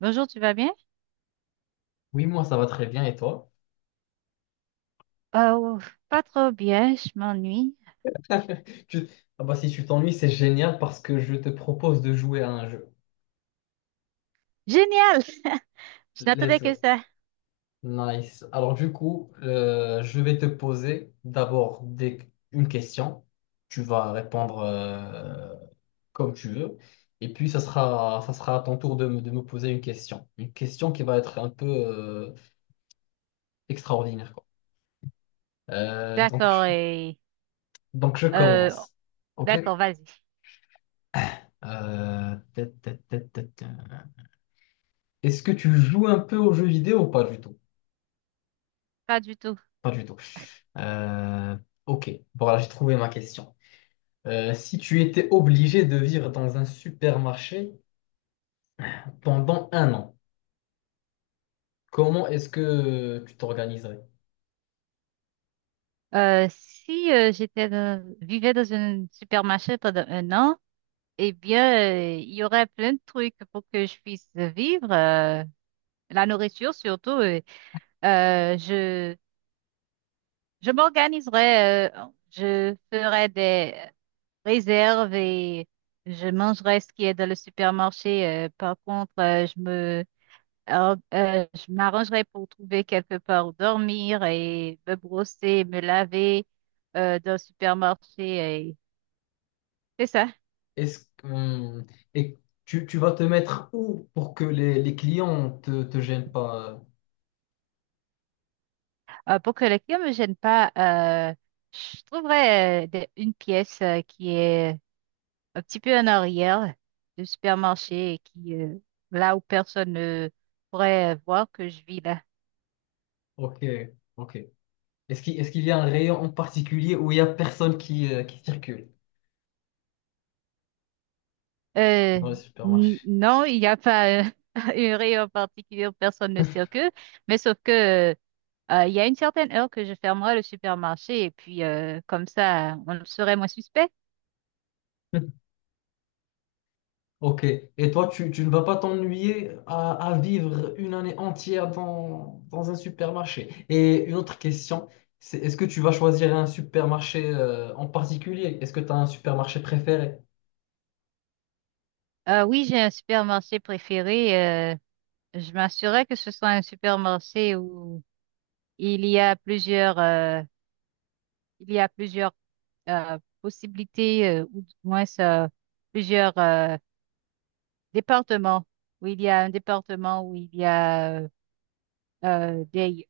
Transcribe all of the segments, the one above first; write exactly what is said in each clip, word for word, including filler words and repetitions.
Bonjour, tu vas bien? Oui, moi ça va très bien et toi? Oh, pas trop bien, je m'ennuie. Tu- Ah bah, si tu t'ennuies, c'est génial parce que je te propose de jouer à un jeu. Génial! Je n'attendais Let's go. que ça. Nice. Alors du coup, euh, je vais te poser d'abord des... une question. Tu vas répondre euh, comme tu veux. Et puis ça sera, ça sera à ton tour de me, de me poser une question. Une question qui va être un peu euh, extraordinaire, quoi. Euh, donc, D'accord, je... et donc je euh, commence. d'accord, OK? vas-y. Euh, Est-ce que tu joues un peu aux jeux vidéo ou pas du tout? Pas du tout. Pas du tout. Euh, ok, bon là j'ai trouvé ma question. Euh, si tu étais obligé de vivre dans un supermarché pendant un an, comment est-ce que tu t'organiserais? Euh, si euh, j'étais dans- vivais dans un supermarché pendant un an, eh bien, euh, il y aurait plein de trucs pour que je puisse vivre. Euh, la nourriture surtout. euh, euh, je je m'organiserais. Euh, je ferais des réserve et je mangerai ce qui est dans le supermarché. Euh, par contre, euh, je me, or- euh, je m'arrangerai pour trouver quelque part où dormir et me brosser, me laver euh, dans le supermarché. et C'est ça. Est-ce que, hum, et tu, tu vas te mettre où pour que les, les clients te, te gênent pas? Euh, pour que les clients ne me gênent pas, euh, je trouverai euh, des- une pièce euh, qui est un petit peu en arrière du supermarché et qui, euh, là où personne ne pourrait euh, voir que je vis là. Ok, ok. Est-ce qu'il, est-ce qu'il y a un rayon en particulier où il y a personne qui, euh, qui circule Euh, dans le n- supermarché? non, il n'y a pas euh, une rayon particulier où personne ne circule, mais sauf que euh, euh, il y a une certaine heure que je fermerai le supermarché et puis euh, comme ça, on serait moins suspect. Ok. Et toi, tu, tu ne vas pas t'ennuyer à, à vivre une année entière dans, dans un supermarché. Et une autre question, c'est est-ce que tu vas choisir un supermarché euh, en particulier? Est-ce que tu as un supermarché préféré? Euh, oui, j'ai un supermarché préféré. Euh, je m'assurerai que ce soit un supermarché où il y a plusieurs, euh, il y a plusieurs euh, possibilités euh, ou du moins euh, plusieurs euh, Département, où il y a un département où il y a euh, euh, des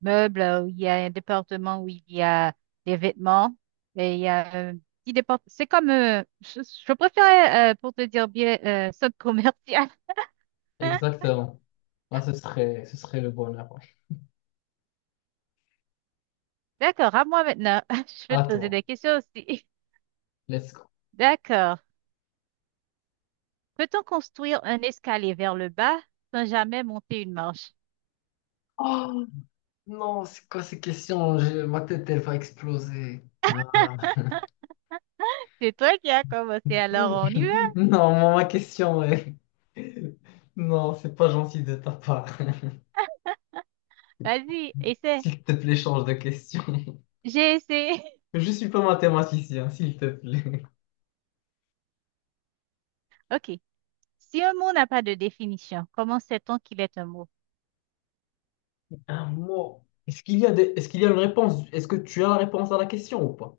meubles, où il y a un département où il y a des vêtements, et il y a un petit département. C'est comme, euh, je, je préférais, euh, pour te dire bien, euh, centre commercial. Exactement. Ah, ce serait, ce serait le bonheur. Ouais. D'accord, à moi maintenant. Je vais À te poser toi. des questions aussi. Let's go. D'accord. Peut-on construire un escalier vers le bas sans jamais monter une marche? Oh non, c'est quoi ces questions? J'ai- Ma tête, elle va exploser. Ah. C'est toi qui as commencé, alors on y va. Non, ma ma question, est... Non, c'est pas gentil de ta part. Vas-y, essaie. S'il te plaît, change de question. J'ai essayé. Je suis pas mathématicien, s'il te plaît. OK. Si un mot n'a pas de définition, comment sait-on qu'il est un mot? Un mot. Est-ce qu'il y a des... Est-ce qu'il y a une réponse? Est-ce que tu as la réponse à la question ou pas?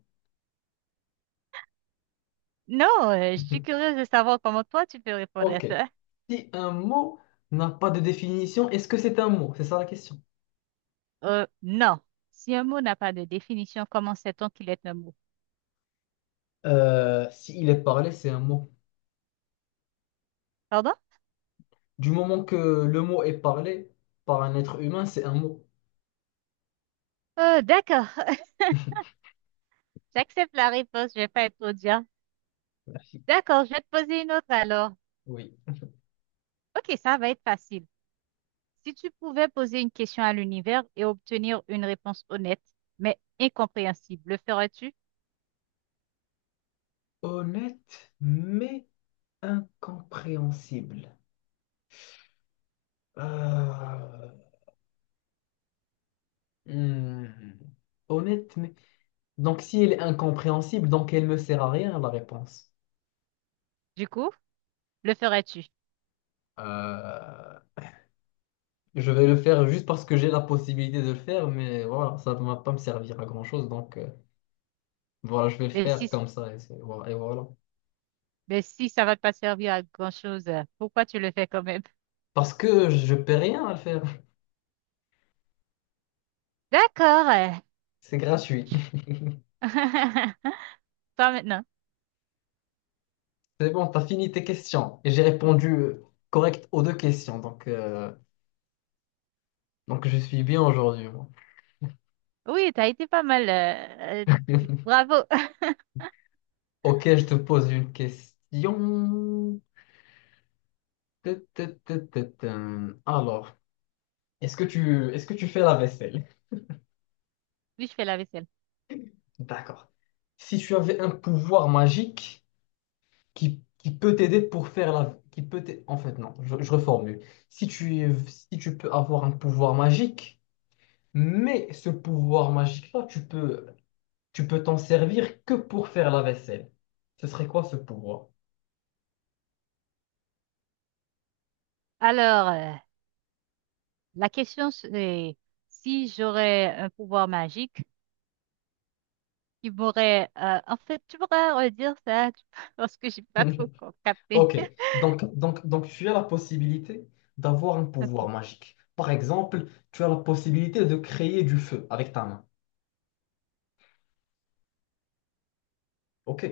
Non, euh, je suis curieuse de savoir comment toi tu peux répondre à Ok. ça. Si un mot n'a pas de définition, est-ce que c'est un mot? C'est ça la question. Euh, non. Si un mot n'a pas de définition, comment sait-on qu'il est un mot? Euh, s'il est parlé, c'est un mot. Pardon? Du moment que le mot est parlé par un être humain, c'est un mot. Euh, d'accord. J'accepte la réponse, je vais pas être trop Merci. D'accord, je vais te poser une autre alors. Oui. Ok, ça va être facile. Si tu pouvais poser une question à l'univers et obtenir une réponse honnête, mais incompréhensible, le ferais-tu? Honnête, mais incompréhensible. Euh, hmm. Honnête, mais... Donc, si elle est incompréhensible, donc elle me sert à rien, la réponse. Du coup, le ferais-tu? Euh, je vais le faire juste parce que j'ai la possibilité de le faire, mais voilà, ça ne va pas me servir à grand-chose. Donc, euh, voilà, je vais le Le faire si. comme ça. Et, c'est- voilà, et voilà. Mais si ça va pas servir à grand-chose, euh, pourquoi tu le fais quand même? Parce que je paie rien à le faire. D'accord. euh. C'est gratuit. Toi maintenant. C'est bon, t'as fini tes questions. Et j'ai répondu euh, correct aux deux questions. Donc, euh, donc je suis bien aujourd'hui, moi. Oui, t'as été pas mal. euh, euh, bravo. Ok, je te pose une question. Tut, tut, tut, tut, tum. Alors. Est-ce que tu, est-ce que tu fais la vaisselle? Oui, je fais la vaisselle. D'accord. Si tu avais un pouvoir magique qui, qui peut t'aider pour faire la... Qui peut t'ai- en fait, non, je, je reformule. Si tu, es- si tu peux avoir un pouvoir magique, mais ce pouvoir magique-là, tu peux, tu peux t'en servir que pour faire la vaisselle. Ce serait quoi ce pouvoir? Alors, euh, la question c'est si j'aurais un pouvoir magique qui m'aurait... euh, en fait, tu pourrais redire ça tu- parce que j'ai pas trop co- capté. Ok, donc, donc, donc tu as la possibilité d'avoir un Ok, pouvoir magique. Par exemple, tu as la possibilité de créer du feu avec ta main. Ok.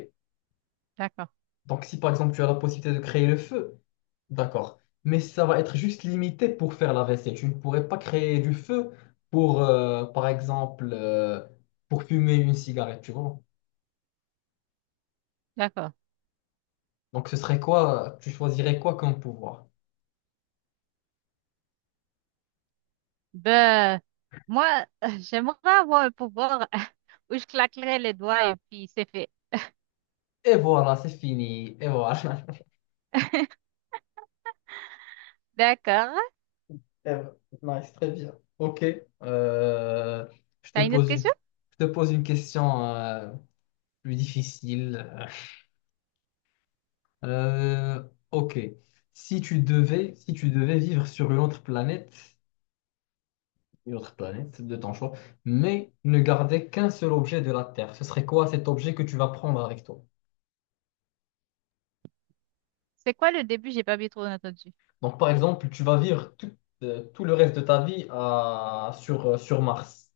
d'accord, Donc, si par exemple tu as la possibilité de créer le feu, d'accord. Mais ça va être juste limité pour faire la vaisselle. Tu ne pourrais pas créer du feu pour, euh, par exemple, euh, pour fumer une cigarette, tu vois. d'accord. Donc, ce serait quoi? Tu choisirais quoi comme pouvoir? Ben, moi, euh, j'aimerais avoir un pouvoir où je claquerais les doigts et puis c'est fait. Et voilà, c'est fini. Et voilà. D'accord. Et voilà. Nice, très bien. Ok. Euh, je te T'as une autre pose question? une, je te pose une question euh, plus difficile. Euh, ok. Si tu devais, si tu devais vivre sur une autre planète, une autre planète de ton choix, mais ne garder qu'un seul objet de la Terre, ce serait quoi cet objet que tu vas prendre avec toi? C'est quoi le début? J'ai pas bien trop entendu. Donc, par exemple, tu vas vivre tout, euh, tout le reste de ta vie à- sur, euh, sur Mars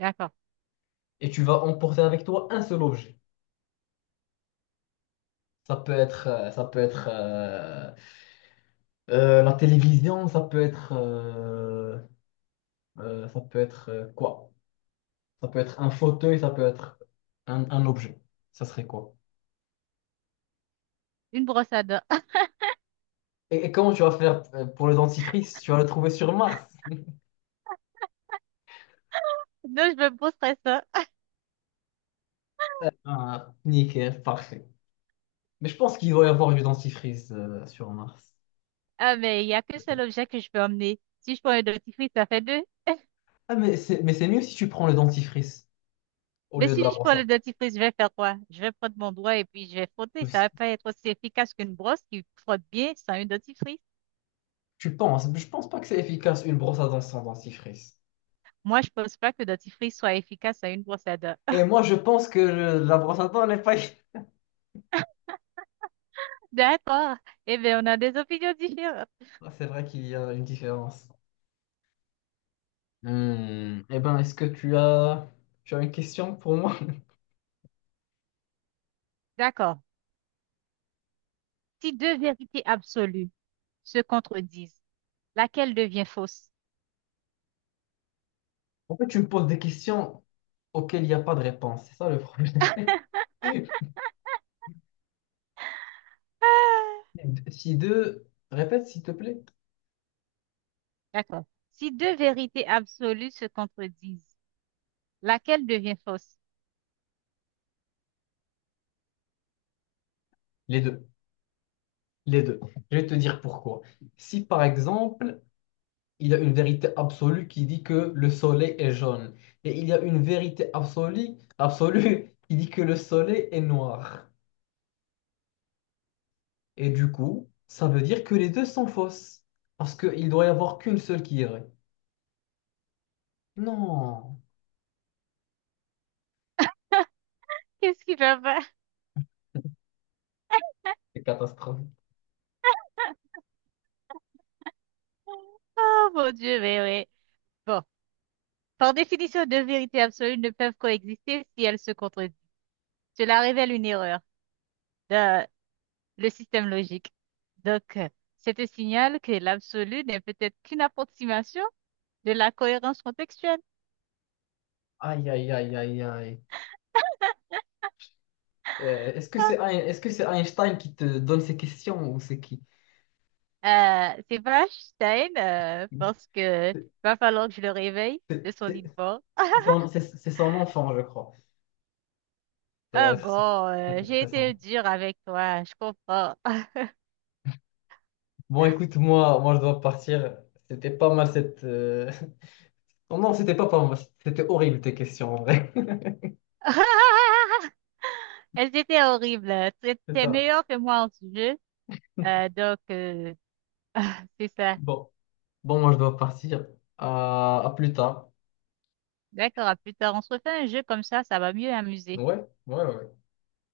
D'accord. et tu vas emporter avec toi un seul objet. Ça peut être, euh, ça peut être euh, euh, la télévision, ça peut être, euh, euh, ça peut être euh, quoi? Ça peut être un fauteuil, ça peut être un, un objet. Ça serait quoi? Une brosse à dents. Et, et comment tu vas faire euh, pour le dentifrice? Tu vas le trouver sur Mars. Non, je me poserai ça. Ah, nickel, parfait. Mais je pense qu'il doit y avoir du dentifrice euh, sur Mars. Ah, mais il y a qu'un seul objet que je peux emmener. Si je prends un dentifrice, ça fait deux. Ah, mais c'est, mais c'est mieux si tu prends le dentifrice au Mais lieu de si la je brosse prends le à dentifrice, je vais faire quoi? Je vais prendre mon doigt et puis je vais frotter. Ça dents. va pas être aussi efficace qu'une brosse qui frotte bien sans une dentifrice. Tu penses? Je pense pas que c'est efficace une brosse à dents sans dentifrice. Moi, je pense pas que le dentifrice soit efficace à une brosse à dents. Et moi, je pense que le- la brosse à dents n'est pas. D'accord. Eh bien, on a des opinions différentes. Ah, c'est vrai qu'il y a une différence. Hmm. Eh ben, est-ce que tu as, tu as une question pour moi? D'accord. Si deux vérités absolues se contredisent, laquelle devient fausse? En fait, tu me poses des questions auxquelles il n'y a pas de réponse. C'est ça le problème. Ah! Si deux, répète s'il te plaît. D'accord. Si deux vérités absolues se contredisent, laquelle devient fausse? Les deux. Les deux. Je vais te dire pourquoi. Si par exemple, il y a une vérité absolue qui dit que le soleil est jaune, et il y a une vérité absolue, absolue qui dit que le soleil est noir. Et du coup, ça veut dire que les deux sont fausses. Parce qu'il doit y avoir qu'une seule qui est vraie. Non, Qu'est-ce qui va pas? c'est catastrophique. Oh mon Dieu, mais oui. Bon, par définition, deux vérités absolues ne peuvent coexister si elles se contredisent. Cela révèle une erreur dans le système logique. Donc, euh, c'est un signal que l'absolu n'est peut-être qu'une approximation de la cohérence contextuelle. Aïe, aïe, aïe, aïe, aïe. Euh, est-ce que c'est Ein- est-ce que c'est Einstein qui te donne ces questions ou c'est qui? Ah, euh, c'est pas Einstein, euh, parce que C'est va falloir que je le réveille de c'est- son lit c'est de mort. c'est son, c'est- c'est son enfant, je crois. Ça doit Ah être ça. bon, Ça euh, doit j'ai être ça. été dure avec toi, je comprends. Bon, écoute, moi, moi, je dois partir. C'était pas mal cette. Euh, Non, non, c'était pas pas mal. C'était horrible tes questions, en vrai. Elles étaient horribles. C'est T'es ça. meilleur que moi en ce jeu. Euh, donc, euh, c'est ça. Bon, bon, moi, je dois partir. À, à plus tard. D'accord, à plus tard. On se refait un jeu comme ça, ça va mieux amuser. Ouais, ouais, ouais.